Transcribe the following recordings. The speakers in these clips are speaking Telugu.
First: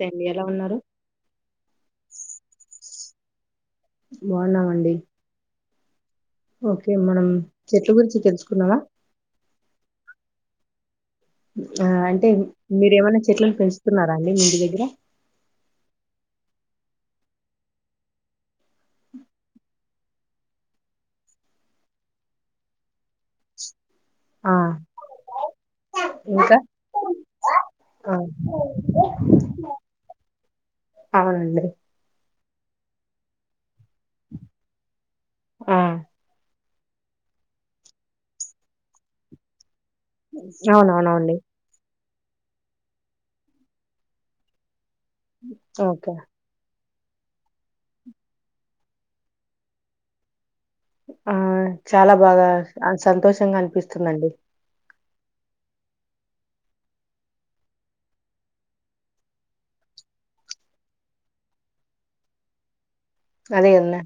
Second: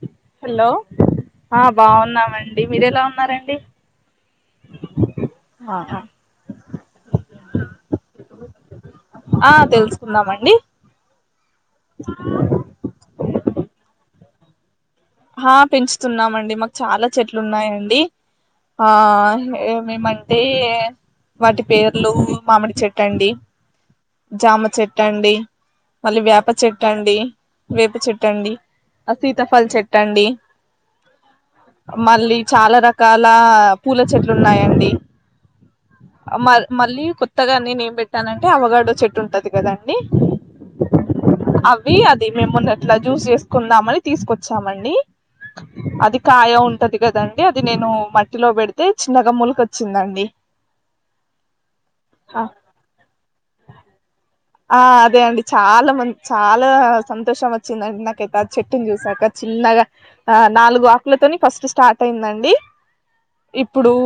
నమస్తే అండి ఎలా హలో ఉన్నారు ఆహా బాగున్నామండి ఓకే మనం చెట్ల గురించి తెలుసుకున్నావా ఆ తెలుసుకుందామండి ఆ అంటే మీరేమన్నా చ్ చెట్లను పెంచుతున్నారా అండి మీ ఇంటి దగ్గర ఆ పెంచుతున్నామండి మాకు చాలా చెట్లు ఉన్నాయండి. ఆ ఏమేమంటే వాటి పేర్లు మామిడి చెట్టు అండి. ఆ జామ చెట్టు అండి మళ్ళీ వేప ఇంకా చెట్టు అండి వేప ఆ చెట్టండి ఆ సీతాఫల్ చెట్ ట్టండి అవునండి మళ్ళీ చాలా రకాల పూల చెట్లు ఉన్నాయండి ఆ మ మళ్ళీ కొత్తగా నేను ఏం పెట్టానంటే అవగాడో చెట్టు ఉంటది కద అవును అవునండి ది మేమున్న ఎట్లా జ్యూస్ చేసుకుందామని తీసుకొచ్చా స్తమండి ఓకే అది కాయ ఉంటది. కదండి అది నేను మట్టిలో పెడితే చిన్నగా మొలకొచ్చిందండి. ఆ చాలా బాగా ఆ సంతోషంగా అనిపిస్తుందండి. ఆ అదే అండి చాలా మంది చాలా సంతోషం వచ్చిందండి. నాకైతే చెట్టుని చూసాక చిన్నగా ఆ నాలుగు ఆకులతోని ఫస్ట్ స్టార్ట్ అయిందండి. అదే ఇప్పుడు కదనా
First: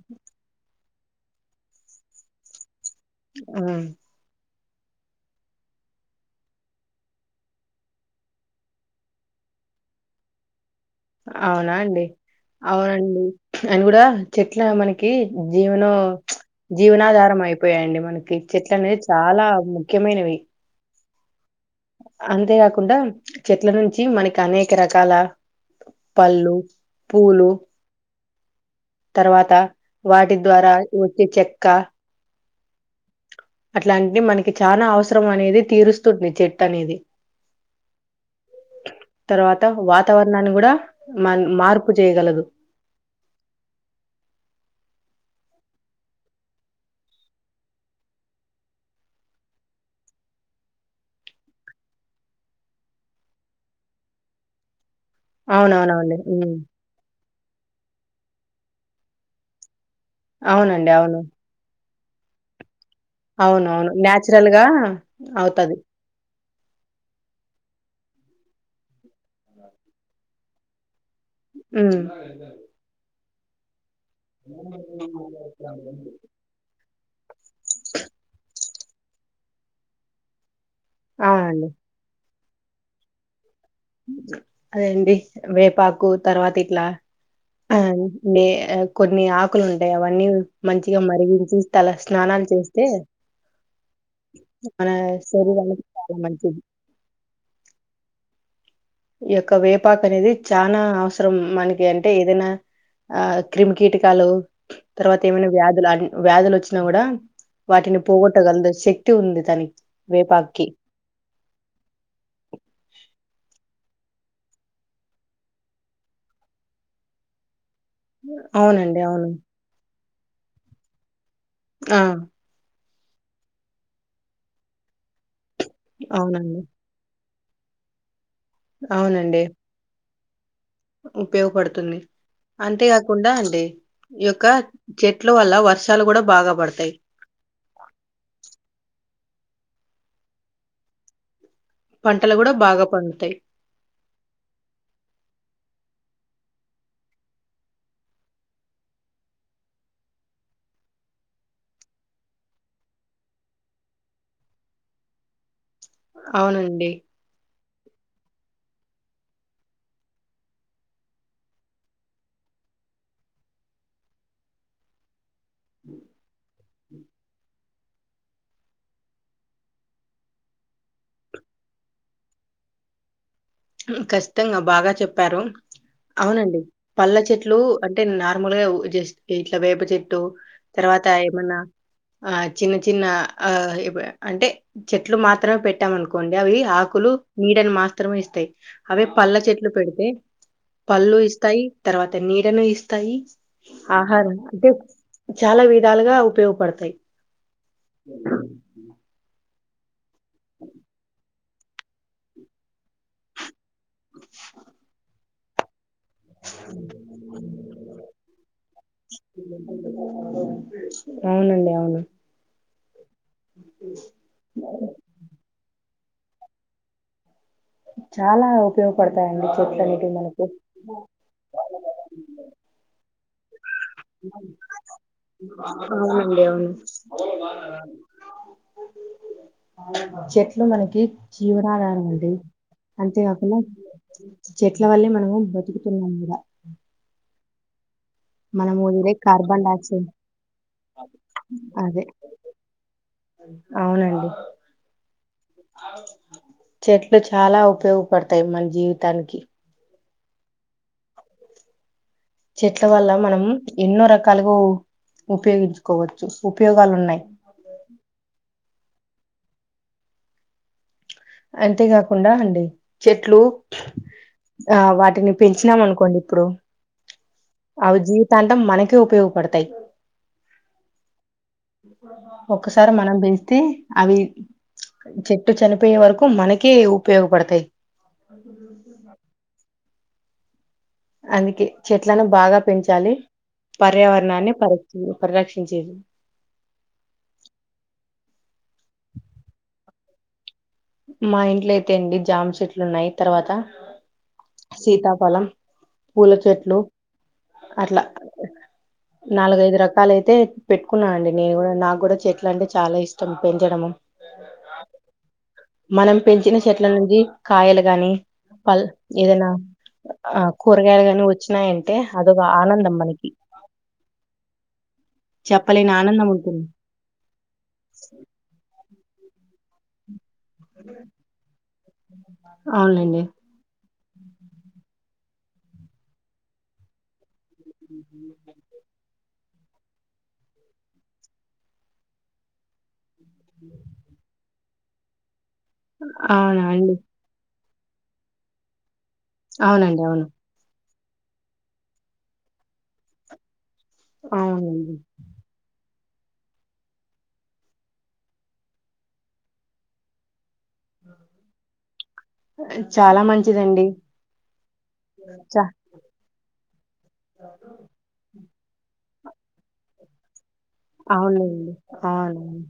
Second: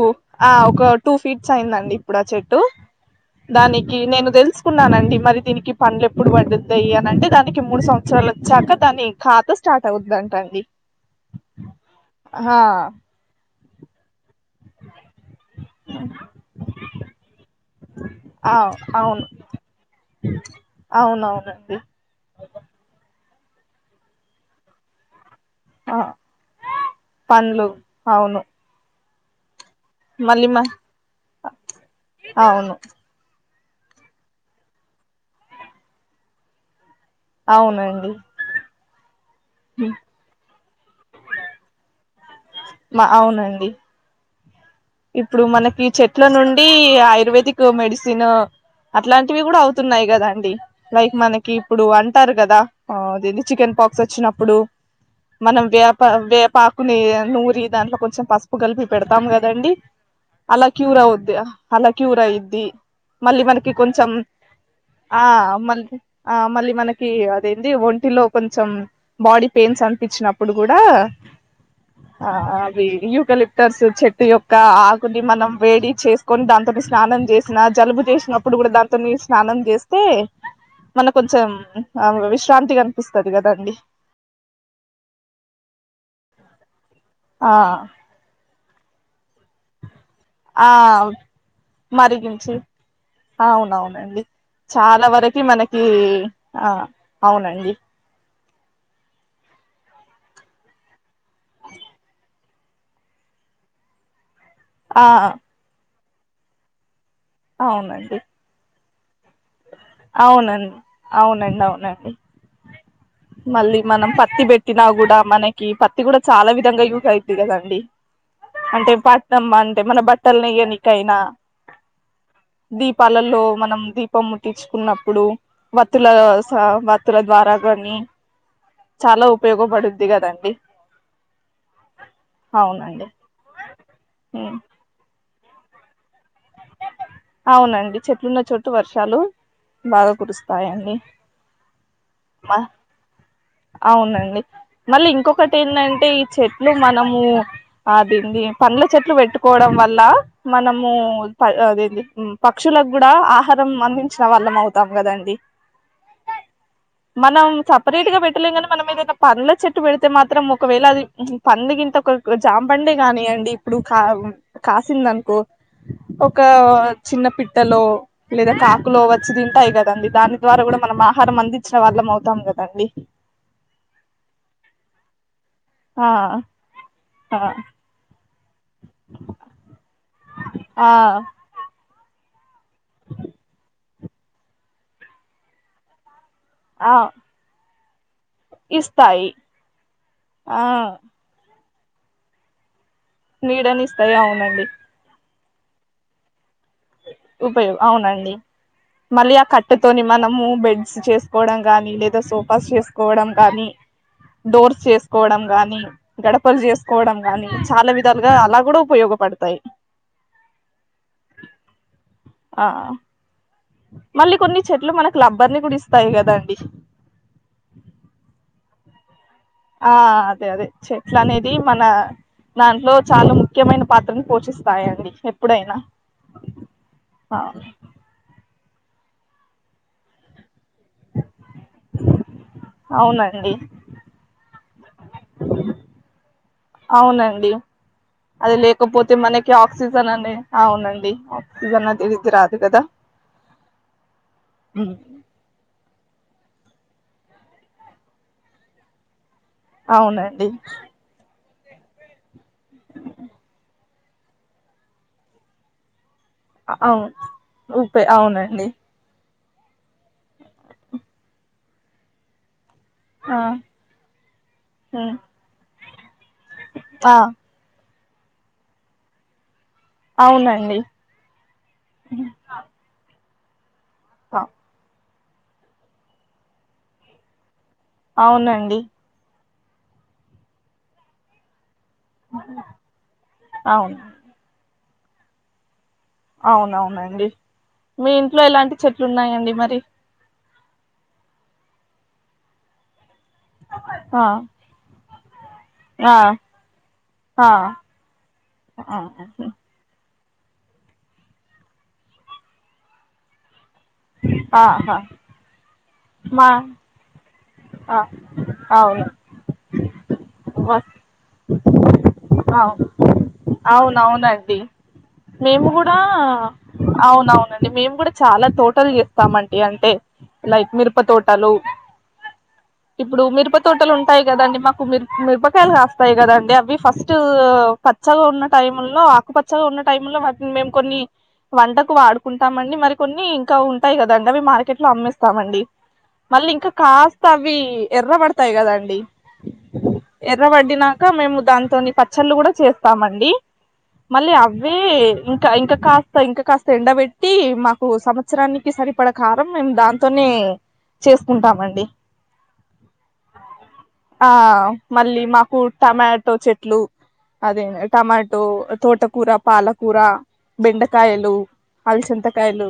ఆ ఒక టూ ఫీట్స్ అయిందండి. ఇప్పుడు ఆ చెట్టు దానికి నేను దెల్స్ కున్నానండి. మరి దీనికి పండ్లు ఎప్పుడు పండుతాయి. అని అంటే దానికి మూడు సంవత్సరాలు వచ్చాక దాని ఖాతా స్టార్ట్ అవుద్ద అంట అండి. అవునా అండి అవునండి అయన కూడా చెట్ల మనకి జీవనో మ్మచ్ జీవనాధారం అయిపో పోయండి మనకి అవు చెట్లనేది చాలా ముఖ్యమైనవి. అవునవును అంతే కాకుండా చెట్ల నుంచి మనకి అనేక రకాల ఆ పళ్ళు పూలు పండ్లు అవును తర్వాత వాటి మళ్ళీ మ ద్వారా వచ్చే చెక్క అవును అట్లాంటివి మనకి చానా అవసరం అనేది తీరుస్తుంది చెట్టు అనేది. అవునండి. తర్వాత వాతావరణాన్ని కూడా మ మార్పు చేయగలదు. మా అవునండి. ఇప్పుడు మనకి చెట్ల నుండి ఆయుర్వేదిక్ మెడిసిన్ అట్లాంటివి కూడా అవుతున్నాయి కదా అండి. లైక్ మనకి ఇప్పుడు అంటారు కదా ఆ అదేంది చికెన్ పక్స్ వచ్చినప్పుడు మనం వేపా అవునవునండి. హ్మ్. వేపాకుని నూ ది దాంట్లో కొంచం పసుపు కలిపి పెడతాం కదండి‌ అలా అవునండి. క్యూర్ అవును. అవుద్ది. హా అలా క్యూర్ అయిద్ది. మళ్ళీ మనకి అవునవును కొంచెం న్యాచురల్ గా ఆ అవుతాది. మళ్ళీ ఆ మళ్ళీ మనకి అదేంది ఒంటిలో కొంచెం బాడీ పెయిన్స్ అనిపించినప్పుడు కూడా హ్మ్. ఆ అవి యు కలెక్టర్స్ చెట్ ఇకా ఆకుని మనం వేడి చేసుకొని దాంతోటే స్నానం చేసిన జలుబు చేసినప్పుడు కూడా దాంతో మీరు స్నానం చేస్తే మళ్ళ కొంచెం అవునండి. వి శాంతిగా అనిపిస్తుంది కదండి అదాండి వేపాకు తర్వాత ఇట్లా ఆ బే కొన్ని ఆప్ ఆకులు ఉంటాయి అవన్నీ ఆ మంచిగా మరిగించి తల స్నానాలు మరిగించి చేస్తే అవునవునండి మన చాలా వరకి మనకి శరీరానికి చాలా మంచిది ఆ అవునండి ఈ యొక్క వేపాక అనేది చానా అస అవసరం మనకి అంటే ఏదైనా ఆ క్రిమీ కీటకాలు ఆ తర్వాత ఏమైనా వ్యాధులు వ్యాధులు వచ్చినా కూడా వాటిని అవునండి పోగట గల అంత శక్తి ఉంది దానికి వేపాకుకి. అవునండి అవునండి అవునండి మళ్ళీ మనం పత్తి పెట్టినా కూడా మనకి పత్తి కూడా చాలా విధంగా యుజ్ అయ్యింది కదండి అంటే అవునండి. అవును. పట్నం అంటే మన బట్టల్ నెయ్యనికైనా ఆ దీపాలలో మనం దీ కొ ముటించుకున్నప్పుడు వత్తుల అవునండి. స వత్తుల ద్వారా కానీ చాలా అవునండి. ఉపయోగపడుద్ది కదండి ఉపయోగపడుతుంది. అవునండి అంతేకాకుండా అంటే ఈ యొక్క ఉమ్, చెట్ వల్ల వర్షాలు కూడా బాగా పడతాయి. అవునండి చెట్లున్న చోటు వర్షాలు బాగా కురుస్తాయండి పంటలు గూడా బాగా పండుతాయి. అవునండి. మళ్ళీ ఇంకొకటి, ఏంటంటే ఈ చెట్లు మనము అదేంది పండ్ల చెట్లు పెట్టుకోవడం వల్ల మనము అదేంది పక్షులకు కూడా ఆహారం అందించిన వాళ్ళం అవుతాం. కదండి. అవునండి పేట్ గా పెట్టలే కాని మనం ఏదైనా పండ్ల చెట్టు పెడితే మాత్రం ఒకవేళ అది పం గంత జాంపండే, కాని అండి ఇప్పుడు కా కాసింది. అనుకో ఒక చిన్న పిట్టలో లేదా కాకులో వచ్చి తింటాయి. కదండి దాని ద్వారా కూడా మనం ఆహారం, అందించిన వాళ్ళం అవుతాం. కదండి. ఖచ్చితంగా బాగా చెప్పారు. ఆ అవునండి పల్ల ఆ చెట్లు అంటే నా మామూలుగా ఉ జస్ట్ట్ ఇట్లా వేప చెట్టు అటు తర్వాత ఆ ఏమన్నా ఆ చిన్న చిన్న ఆ ఇ అంటే చెట్లు మాత్రమే పెట్టామనుకో కోండి అవి ఆ ఆకులు నీడని మాస్ మాత్రమే ఇస్తయి అవే ఇస్తాయి పళ్ళ చెట్లు పెడితే ఆ పళ్ళు ఇస్తాయి తర్వాత నీడను ఇస్ తయి నీడనిస్తాయి ఆహారం అవునండి అంటే చాలా విధాలుగా ఉపయోగపడుతయి ఉపయోగ అవునండి మళ్ళీ ఆ కట్ అట్తోని మనము బెడ్స్ చేసుకోవడం గాని లేదా సోఫాస్ చేసుకోవడం గాని డోర్స్ చేసుకోవడం కోవడం గాని గడపలు చేసుకోవడం గాని చాలా విధాలుగా అలా కూడా ఉపయోగపడతాయి లో అవును ఆ మళ్ళీ కొన్ని చెట్లు మనకు లబ్బర్ ని కూడా ఇస్త స్తాయి కదా అండి చాల అవి ఉపయోగపడతాయి ఆ అదే అదే చెట్లు అనేది మన దాంట్లో చాలా ముఖ్యమైన పాత్రను పోషిస్తాయండి ఎప్పుడైనా అవునండి. అవును. చెట్లు మనకి జీవనాధారం అండి అంతే అవునండి కాకుండా చెట్ల వల్లే న బతుకుతున్నందున అవునండి అది లేకపోతే మనకి డయాక్సైడ్ ఆక్సిజన్ అనే అవునండి ఆక్సిజన్ అదే అది ఇది రాదు కదా అవునండి చెట్లు చాలా ఉపయోగపడతాయి మన జీవితానికి అవునండి చెట్ల వల్ల మనం ఎన్నో రకాలుగా ఉపయోగించుకోవ అవును ఊపే అవునండి అంతేకాకుండా అండి ఆ చెట్లు ఆ ఉమ్, వాటిని పెంచినాం అనుకోండి ఇప్పుడు ఆ అవి జీవితాంతం మనకే ఉపయోగపడతాయ్ అవునండి ఒకసారి మనం బే తే అవి ఆ, చెట్టు చనిపోయే వరకు మనకే ఉపయోగపడతాయ్ అవునండి అందుకే చెట్లను బాగా పెంచాలి అవును పర్యావరణాన్ని పరి పరిరక్షించేది అవునవునండి మీ ఇంట్లో ఎలాంటి చెట్లు ఉన్నాయండి మరి మా ఇంట్లో అయితే అండి జామ్ చెట్లు ఉన్నాయి తర్వాత ఆ సీతాఫలం ఆ పూల చెట్లు ఆ అట్లా ఆ, నాలుగైదు రకాలయి అయితే పెట్టుకున్నానండి నేను కూడా నాకు కూడా చెట్లు అంటే చాలా ఇష్టం పె ఆహా మనం మా పెంచిన చెట్ల నుంచి కాయలు ఆ, గాని పల్ అవును ఏదైనా ఆ వస్- కూరగాయలు గాని వచ్చినాయంటే అదొక అవును ఆనందం మనకి అవునవునండి మేము చెప్పలేని కూడా ఆనందం ఉంటుంది టల్ చేస్తామంటి అంటే లైక్ మీరు ప్ప తోటాలు ఇప్పుడు అవునండి మిరుప తోటలు ఉంటా టయ్ కదండి మాకు మిరపకాయలు కాస్తాయి కదండి అవి ఫస్ట్ పచ్చగా ఉన్న టైమ్లో ఉక్కు పచ్చగా ఉన్న టైం లో వాటిని మేము కొన్ని వంటకు వాడుకుంటామండి మరి కొన్ని ఇంకా ఉంటాయి కద అండి అవి మార్కెట్ లో అమ్మేస్తామండి మళ్ళీ అవునా ఇంకా అండి కాస్త అవి ఎర్ర పడతాయి కదా అండి అవునండి అవును ఇకా మేము దాంతోని పచ్చళ్ళు కూడా చేస్తామండి మళ్ళీ అవే అవునండి ఇంకా ఇంకా కా ఇంకా కాస్త ఎండబెట్టి మాకు సంవత్సరానికి సరిపడ కారం మేము దాంతోనే చేసుకుంటామండి చాలా మంచిదండి ఆ మళ్ళీ చ మాకు టమాటో చెట్లు అదే టమా తో తోటకూరా పాలకూరా బెండకాయలు అవునండి అవునండి అలుసింతకాయలు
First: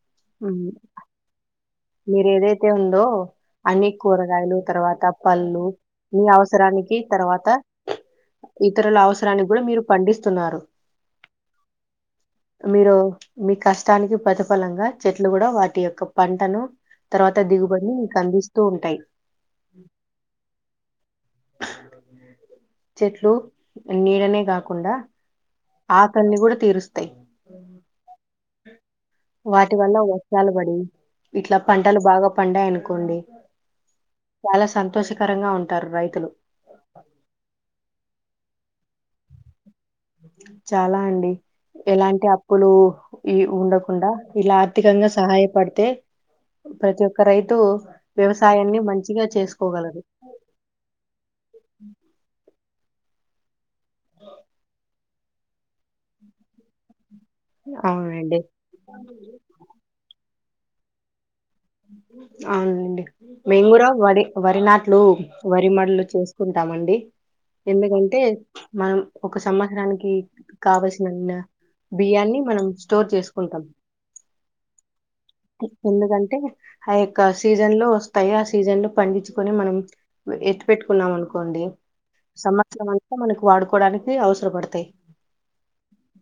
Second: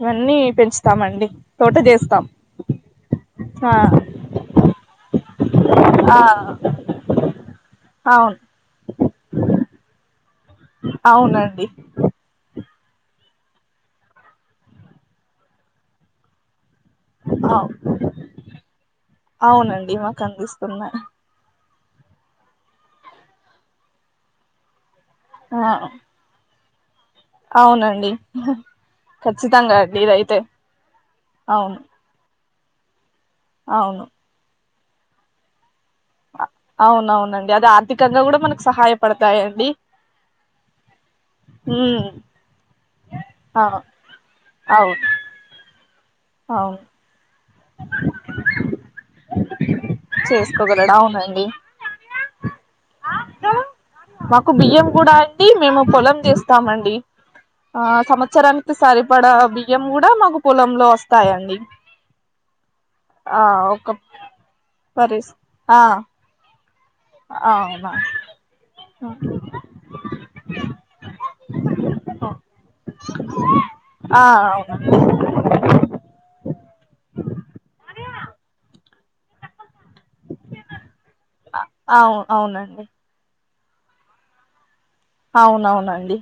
ఇవన్నీ ఉమ్. పెంచుతామండి టోటది మీరు ఏదైతే ఉందో అన్ని కూరగాయలు తర్వాత పళ్ళు ఆ మీ అవసరానికి తర్వాత అవును ఇతరుల అవసరానికి కూడా మీరు పండిస్ అవునండి మీరు మీ కష్టానికి ప్రతిఫలంగా చెట్లు కూడా వాటి యొక్క పంటను తర్వాత అవు దిగుబడిని మీకు అందిస్తూ ఉంటాయి అవునండి మాకు అందిస్తున్నాయి చెట్లు నీడనే గాకుండా ఆ ఆకాంలి కూడా తీరుస్త్ అవునండి వాటి ఖచ్చితంగా వల్ల అండి ఇదైతే వస్త్రాలు బడి ఇట్లా అవును పంటలు బాగా పండ అనుకోండి అవును చాలా సంతోషకరంగా ఉంటారు రైతులు అవునఅవునండి అది ఆర్థికంగా కూడా మనకు సహాయపడతాయండి చాలా అండి ఉమ్ ఎలాంటి అప్పులు ఉ ఈ ఆ ఉండకుండా ఇలా అవును ఆర్థికంగా సహాయపడితే అవును ప్రతి ఒక్క రైత్ టు వ్యవసాయాన్ని మంచిగా చేసుకోగలరు చేసుకోగలడు మా కు మాకు బియ్యం కూడా అండి మేము పొలం తీస్తామండి ఆ అవునండి సంవత్సరానికి సరిపడ బియ్యం కూడా మాకు పొలం లో వస్తాయండి అవునండి ఆ మేము కూడా ఒక వరి వరినాట్లు పరిస్ వరి ఆ మడలు చేసుకు ఉంటామండి ఆ, అవునా ఎందుకంటే మనం ఒక సంవత్సరానికి కావల్సినామ బియ్యాన్ని మనం స్టోర్ చేసుకుంటాం ఆ అవునండి ఎందుకంటే ఏక్క సీజన్ లో వస్తాయి ఆ సీజన్ లో పండించుకొని మనం ఎత్తు పెట్టుకున్నామానుకోండి అవు అవునండి సంవత్సరం అంతా మనకు వాడుకొ పోలానికి అవసర పడతై అవును అవునండి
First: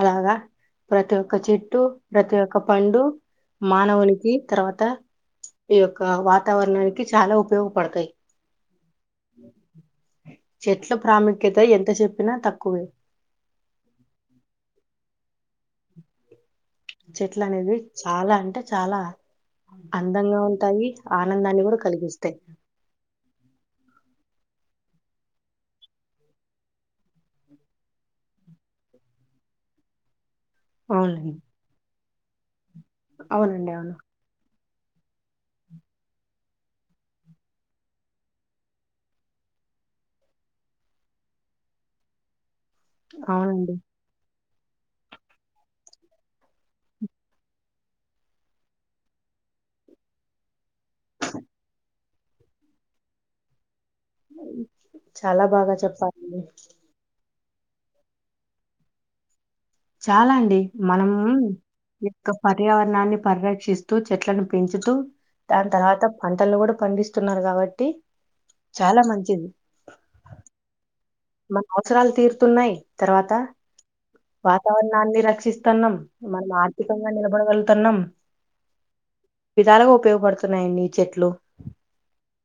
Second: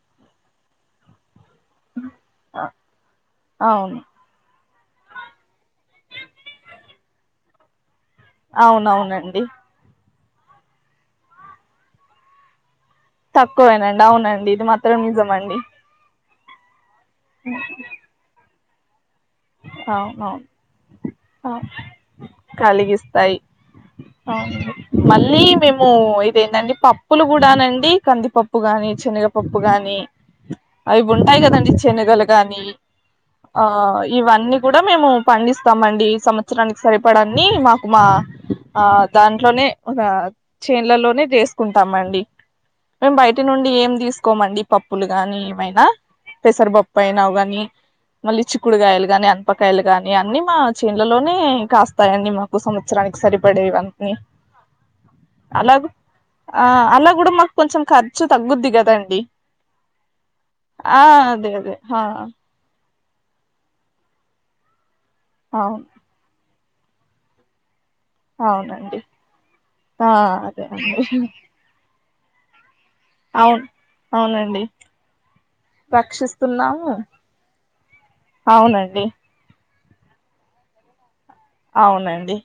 అలాగా ప్రతి ఒ ఒక చెట్టు ప్రతి ఒక ఆ, పండు అవును మానవునికి తర్వాత ఈ యొక్క వాతావరణానికి చాలా ఉపయోగపడతాయి. అవునవును నండి చెట్ల ప్రాముఖ్యత ఎంత చెప్పిన తక్కువే మండి చెట్లనేవి చాలా అంటే చాలా అందంగా అవునవును ఉంటాయి ఆనందాన్ని కూడా కలిగిస్తాయి అవునండి మళ్ళీ మేము ఇదేందండి పప్పులు కూడానండి కందిపప్పు గాని చనగపప్పు గాని అవి అవునండి ఉంటాయి కదండీ చనగలు దాని అవునండి అవును అన్ని కూడా మేము పండిస్తామండి సంవత్సరానికి సరిపడా అన్ని మాకు మా ఆ దాంట్లోనే చేన్లలోనే చేసుకుంటామండి మేమ్ బయటి నుండి అవునండి ఏం తీసుకోమండి పప్పులుగాని ఏమైనా పెసరపప్పు అయినా గానీ మళ్ళీ చిక్కుడుగాయలు గానీ అనపకాయలు కాని అన్ని మా చేన్లలోనే కాస్త తాయండి మాకు సంవత్సరానికి సరిపడేవి ఉ చాలా బాగా అలాగొ చెప్పారండి ఆ అలా గుడామాకు కొంచెం ఖర్చు తగ్గుద్ది గదండి చాలండి మనం అదే ఆ ఈ యొక్క పర్యావరణాన్ని పరిరక్షిస్తూ చెట్లను పెంచుతు దాని అవును తర్వాత పంటల్లో గుడ పండిస్తున్నారు గాబట్టి అవునండి ఆ అదేనండి మన అవసరాలు తీరుతున్నాయి తర్వాత అవును అవునండి వాతావరణాన్ని రక్షిస్తున్నాం మనం రక్షిస్తున్నాము ఆర్థికంగా నిలబడగలుగుతున్నాం అవునండి విధాలగా ఉపయోగ ఉపయోగపడుతున్నాయండి చెట్లు అవునండి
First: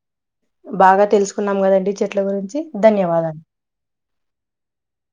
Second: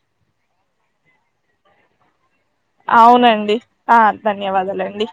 బాగా తెలుసుకున్నాం కదండి చెట్ల గురించి డి ధన్యవాదాలు అవునండి ఆ ధన్యవాదాలండి